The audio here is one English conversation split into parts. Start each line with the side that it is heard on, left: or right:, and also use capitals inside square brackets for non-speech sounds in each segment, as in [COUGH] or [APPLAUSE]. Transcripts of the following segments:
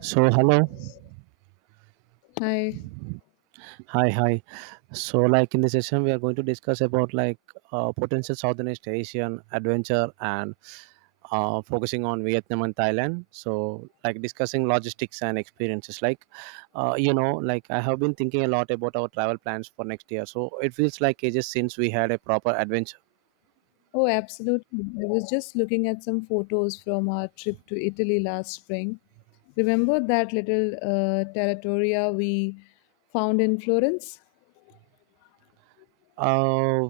right: So hello,
left: Hi.
right: hi, hi. So like in this session, we are going to discuss about like potential Southeast Asian adventure and focusing on Vietnam and Thailand. So like discussing logistics and experiences. Like like I have been thinking a lot about our travel plans for next year. So it feels like ages since we had a proper adventure.
left: Oh, absolutely. I was just looking at some photos from our trip to Italy last spring. Remember that little territoria we found in Florence?
right: Uh,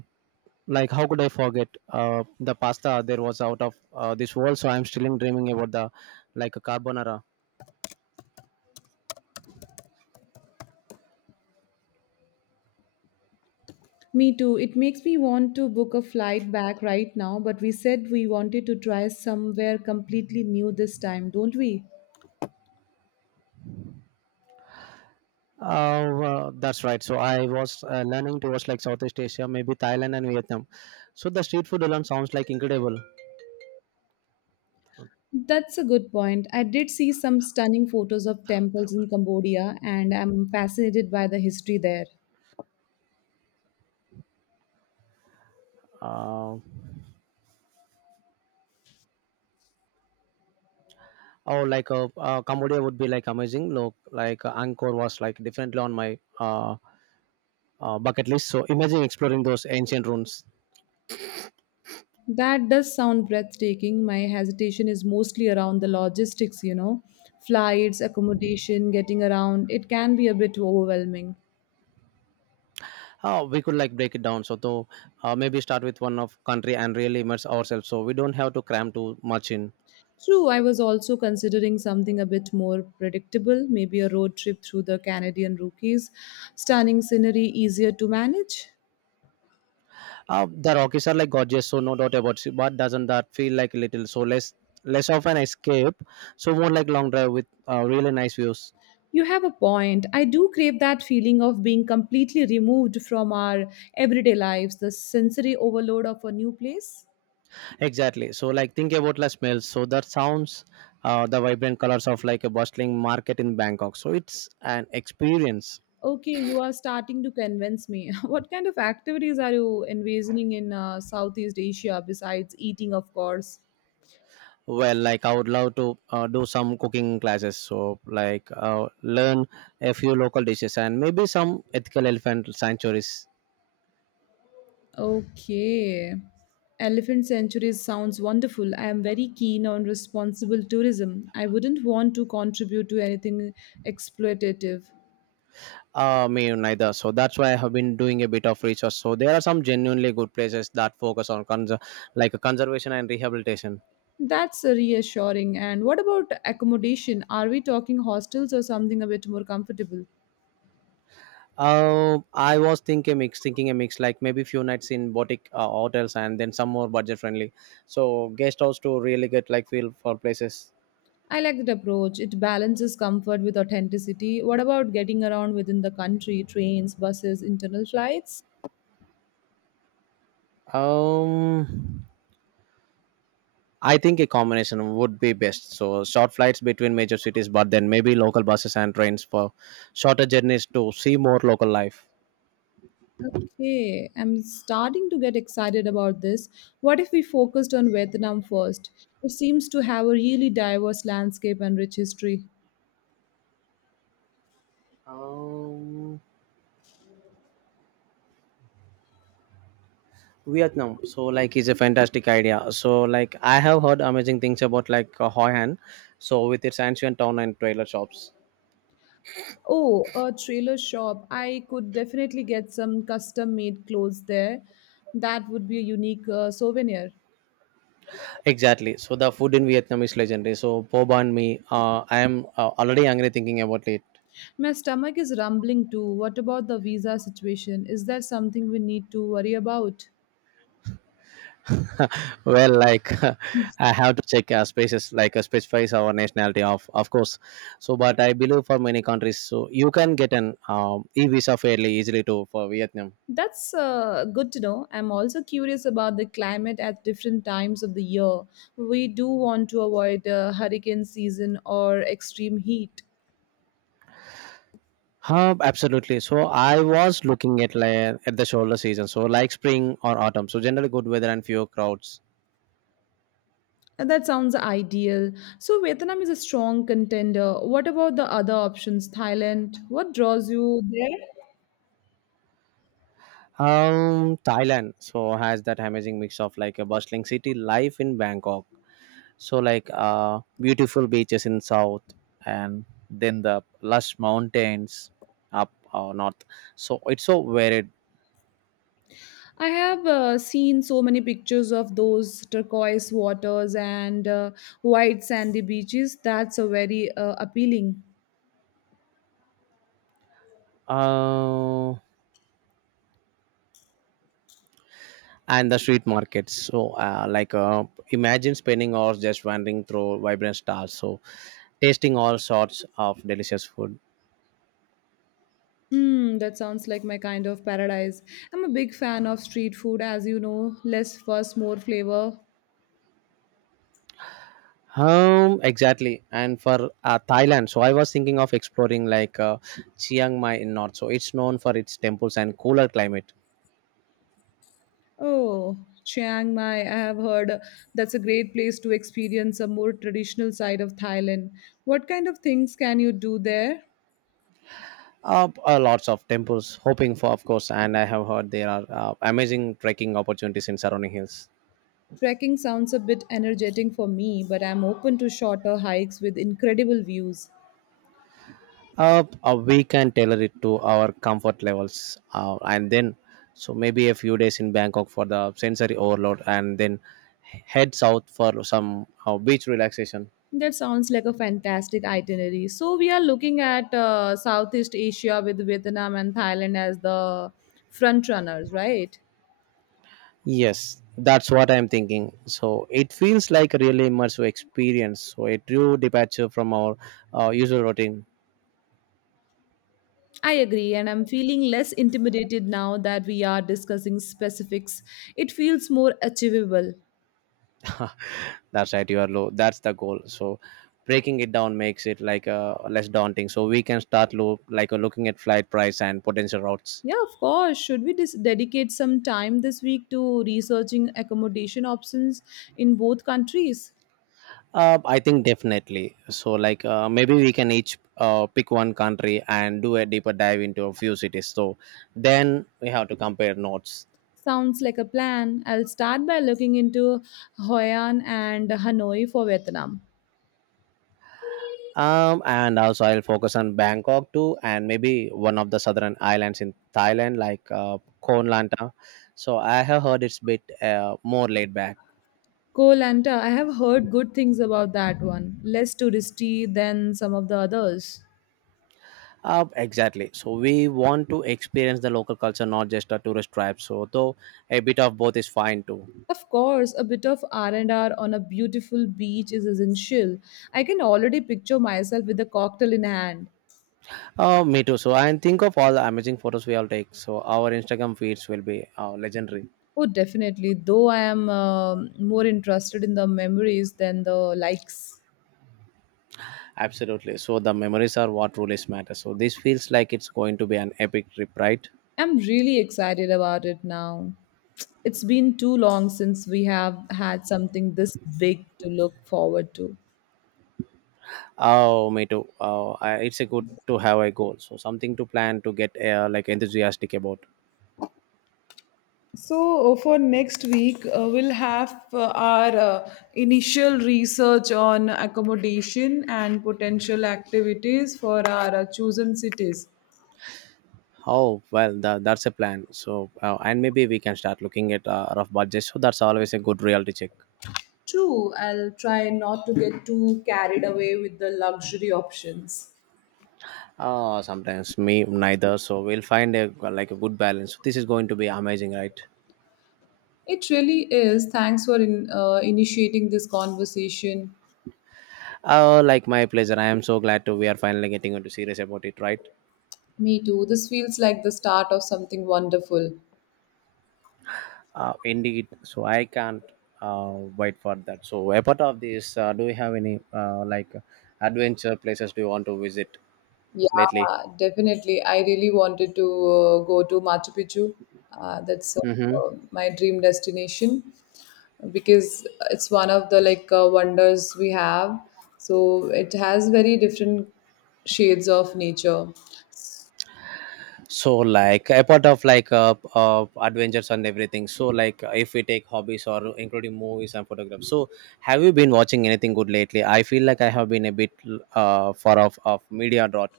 right: like how could I forget the pasta there was out of this world? So I'm still dreaming about the like a carbonara.
left: Me too. It makes me want to book a flight back right now, but we said we wanted to try somewhere completely new this time, don't we?
right: Well, that's right. So I was learning towards like Southeast Asia, maybe Thailand and Vietnam. So the street food alone sounds like incredible.
left: That's a good point. I did see some stunning photos of temples in Cambodia, and I'm fascinated by the history there.
right: Uh, or like a Cambodia would be like amazing. Look, like Angkor was like definitely on my bucket list. So imagine exploring those ancient ruins.
left: That does sound breathtaking. My hesitation is mostly around the logistics, you know, flights, accommodation, getting around. It can be a bit overwhelming.
right: We could like break it down. So though, maybe start with one of country and really immerse ourselves. So we don't have to cram too much in.
left: True, I was also considering something a bit more predictable, maybe a road trip through the Canadian Rockies. Stunning scenery, easier to manage.
right: The Rockies are like gorgeous, so no doubt about it. But doesn't that feel like a little so less of an escape? So more like long drive with really nice views.
left: You have a point. I do crave that feeling of being completely removed from our everyday lives, the sensory overload of a new place.
right: Exactly. So like think about the smells. So that sounds the vibrant colors of like a bustling market in Bangkok. So it's an experience.
left: Okay, you are starting to convince me. [LAUGHS] What kind of activities are you envisioning in Southeast Asia besides eating, of course?
right: Well, like I would love to do some cooking classes. So like learn a few local dishes and maybe some ethical elephant sanctuaries.
left: Okay. Elephant sanctuaries sounds wonderful. I am very keen on responsible tourism. I wouldn't want to contribute to anything exploitative.
right: Me neither. So that's why I have been doing a bit of research. So there are some genuinely good places that focus on like conservation and rehabilitation.
left: That's reassuring. And what about accommodation? Are we talking hostels or something a bit more comfortable?
right: I was thinking a mix, like maybe few nights in boutique hotels and then some more budget friendly. So guest house to really get like feel for places.
left: I like that approach. It balances comfort with authenticity. What about getting around within the country, trains, buses, internal flights?
right: Um, I think a combination would be best. So short flights between major cities, but then maybe local buses and trains for shorter journeys to see more local life.
left: Okay, I'm starting to get excited about this. What if we focused on Vietnam first? It seems to have a really diverse landscape and rich history.
right: Um, Vietnam. So like it's a fantastic idea. So like I have heard amazing things about like Hoi An. So with its ancient town and trailer shops.
left: Oh, a trailer shop. I could definitely get some custom made clothes there. That would be a unique souvenir.
right: Exactly. So the food in Vietnam is legendary. So po banh mi. I am already hungry thinking about it.
left: My stomach is rumbling too. What about the visa situation? Is that something we need to worry about?
right: [LAUGHS] Well, like [LAUGHS] I have to check spaces like specifies our nationality of course. So but I believe for many countries, so you can get an e visa fairly easily too for Vietnam.
left: That's good to know. I'm also curious about the climate at different times of the year. We do want to avoid hurricane season or extreme heat.
right: Huh, absolutely. So I was looking at at the shoulder season, so like spring or autumn. So generally good weather and fewer crowds.
left: And that sounds ideal. So, Vietnam is a strong contender. What about the other options? Thailand? What draws you there?
right: Thailand so has that amazing mix of like a bustling city life in Bangkok. So like beautiful beaches in south and then the lush mountains up or north. So it's so varied.
left: I have seen so many pictures of those turquoise waters and white sandy beaches. That's a very appealing.
right: Uh, and the street markets. So imagine spending hours just wandering through vibrant stars. So tasting all sorts of delicious food.
left: Mm, that sounds like my kind of paradise. I'm a big fan of street food, as you know, less fuss, more flavor.
right: Exactly. And for Thailand, so I was thinking of exploring like Chiang Mai in North. So it's known for its temples and cooler climate.
left: Oh, Chiang Mai, I have heard that's a great place to experience a more traditional side of Thailand. What kind of things can you do there?
right: Lots of temples, hoping for, of course. And I have heard there are amazing trekking opportunities in surrounding hills.
left: Trekking sounds a bit energetic for me, but I'm open to shorter hikes with incredible views.
right: We can tailor it to our comfort levels, and then so maybe a few days in Bangkok for the sensory overload, and then head south for some beach relaxation.
left: That sounds like a fantastic itinerary. So we are looking at Southeast Asia with Vietnam and Thailand as the front runners, right?
right: Yes, that's what I'm thinking. So it feels like a really immersive experience. So a true departure from our usual routine.
left: I agree, and I'm feeling less intimidated now that we are discussing specifics. It feels more achievable.
right: That's right, you are low. That's the goal. So breaking it down makes it like less daunting. So we can start looking at flight price and potential routes.
left: Yeah, of course. Should we dedicate some time this week to researching accommodation options in both countries?
right: I think definitely. So like maybe we can each pick one country and do a deeper dive into a few cities. So then we have to compare notes.
left: Sounds like a plan. I'll start by looking into Hoi An and Hanoi for Vietnam.
right: And also I'll focus on Bangkok too, and maybe one of the southern islands in Thailand, like Koh Lanta. So I have heard it's bit more laid back.
left: Koh Lanta, I have heard good things about that one. Less touristy than some of the others.
right: Exactly. So we want to experience the local culture, not just a tourist trap. So though a bit of both is fine too.
left: Of course, a bit of R&R on a beautiful beach is essential. I can already picture myself with a cocktail in hand.
right: Me too. So and think of all the amazing photos we all take. So our Instagram feeds will be legendary.
left: Oh, definitely. Though I am more interested in the memories than the likes.
right: Absolutely. So the memories are what truly matters. So this feels like it's going to be an epic trip, right?
left: I'm really excited about it now. It's been too long since we have had something this big to look forward to.
right: Oh, me too. It's a good to have a goal. So something to plan to get like enthusiastic about.
left: So, for next week, we'll have our initial research on accommodation and potential activities for our chosen cities.
right: Oh well, that's a plan. So and maybe we can start looking at rough budget. So that's always a good reality check.
left: True, I'll try not to get too carried away with the luxury options.
right: Oh, sometimes me neither. So we'll find a like a good balance. This is going to be amazing, right?
left: It really is. Thanks for initiating this conversation.
right: Oh, like my pleasure. I am so glad to we are finally getting into serious about it, right?
left: Me too. This feels like the start of something wonderful.
right: Indeed, so I can't uh, wait for that. So apart of this, do you have any adventure places do you want to visit
left: Yeah,
right: lately?
left: definitely. I really wanted to go to Machu Picchu. That's
right: Mm-hmm.
left: my dream destination because it's one of the wonders we have. So it has very different shades of nature.
right: So like apart of like adventures and everything, so like if we take hobbies or including movies and photographs, so have you been watching anything good lately? I feel like I have been a bit far off of media dot.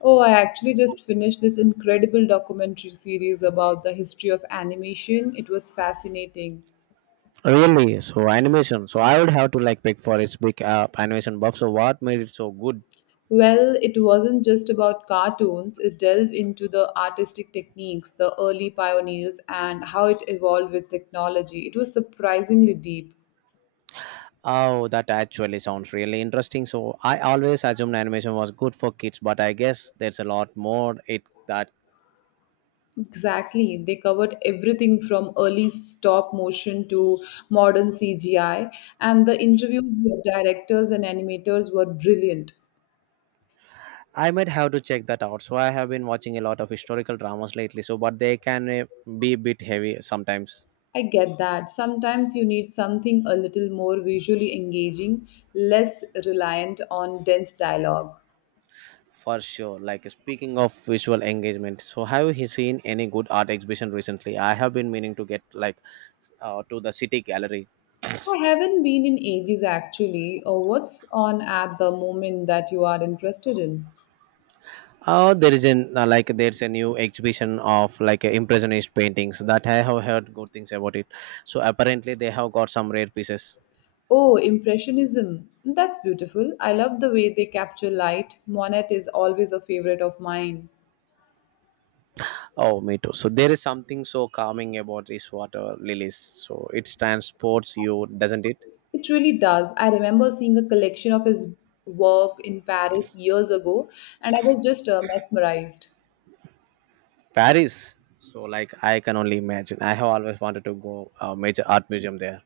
left: Oh, I actually just finished this incredible documentary series about the history of animation. It was fascinating.
right: Really? So animation, so I would have to like pick for its big animation buff. So what made it so good?
left: Well, it wasn't just about cartoons. It delved into the artistic techniques, the early pioneers, and how it evolved with technology. It was surprisingly deep.
right: Oh, that actually sounds really interesting. So I always assumed animation was good for kids, but I guess there's a lot more it that.
left: Exactly. They covered everything from early stop motion to modern CGI, and the interviews with directors and animators were brilliant.
right: I might have to check that out. So I have been watching a lot of historical dramas lately. So but they can be a bit heavy sometimes,
left: I get that. Sometimes you need something a little more visually engaging, less reliant on dense dialogue.
right: for sure. Like speaking of visual engagement, so have you seen any good art exhibition recently? I have been meaning to get like to the city gallery.
left: I haven't been in ages actually. Or what's on at the moment that you are interested in?
right: Oh, there is an like there's a new exhibition of like impressionist paintings that I have heard good things about it. So apparently they have got some rare pieces.
left: Oh, Impressionism. That's beautiful. I love the way they capture light. Monet is always a favorite of mine.
right: Oh, me too. So there is something so calming about these water lilies. So it transports you, doesn't it?
left: It really does. I remember seeing a collection of his work in Paris years ago and I was just mesmerized.
right: Paris. So like I can only imagine. I have always wanted to go a major art museum there.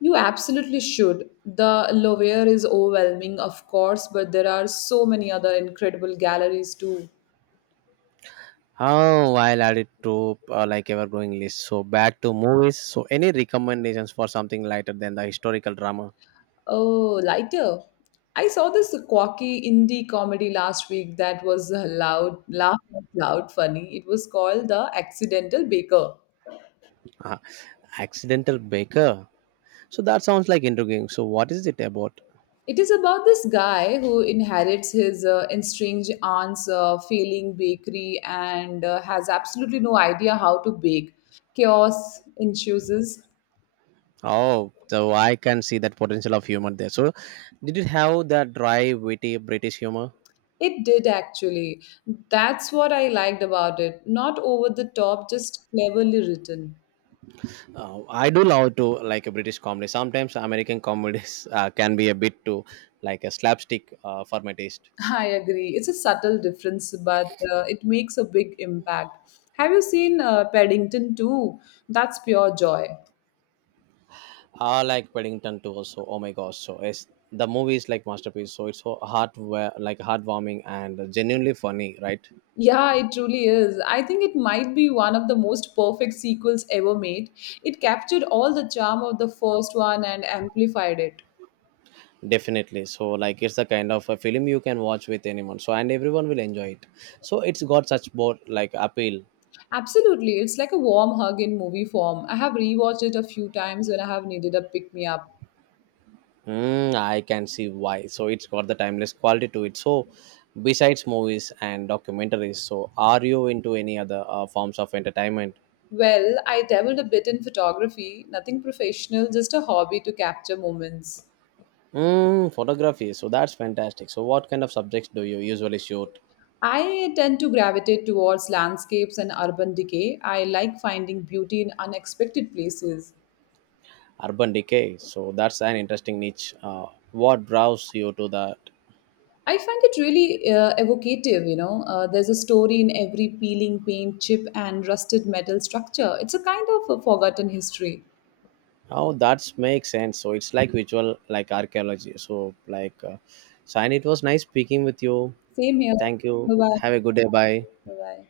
left: You absolutely should. The Louvre is overwhelming, of course, but there are so many other incredible galleries too.
right: Oh, I'll add it to like ever growing list. So back to movies. So any recommendations for something lighter than the historical drama?
left: Oh, lighter. I saw this quirky indie comedy last week that was a loud, laugh out loud funny. It was called The Accidental Baker.
right: Uh, Accidental Baker. So that sounds like intriguing. So what is it about?
left: It is about this guy who inherits his estranged aunt's failing bakery and has absolutely no idea how to bake. Chaos ensues.
right: Oh, so I can see that potential of humor there. So did it have that dry, witty British humor?
left: It did actually. That's what I liked about it. Not over the top, just cleverly written.
right: I do love to like a British comedy. Sometimes American comedies [LAUGHS] can be a bit too like a slapstick for my taste.
left: I agree. It's a subtle difference, but it makes a big impact. Have you seen Paddington 2? That's pure joy.
right: I like Paddington too. Also, oh my gosh! So it's the movie is like masterpiece. So it's so heartwarming and genuinely funny, right?
left: Yeah, it truly is. I think it might be one of the most perfect sequels ever made. It captured all the charm of the first one and amplified it.
right: Definitely, so like it's the kind of a film you can watch with anyone, so and everyone will enjoy it, so it's got such both like appeal.
left: Absolutely. It's like a warm hug in movie form. I have rewatched it a few times when I have needed a pick me up.
right: Mm, I can see why, so it's got the timeless quality to it. So besides movies and documentaries, so are you into any other forms of entertainment?
left: Well, I dabbled a bit in photography, nothing professional, just a hobby to capture moments.
right: Mm, photography, so that's fantastic. So what kind of subjects do you usually shoot?
left: I tend to gravitate towards landscapes and urban decay. I like finding beauty in unexpected places.
right: Urban decay, so that's an interesting niche. What draws you to that?
left: I find it really evocative, you know. There's a story in every peeling paint chip and rusted metal structure. It's a kind of a forgotten history.
right: Oh, that makes sense. So it's like visual, like archaeology. So like, Shine, it was nice speaking with you.
left: Same here.
right: Thank you.
left: Bye bye.
right: Have a good day. Bye.
left: Bye bye.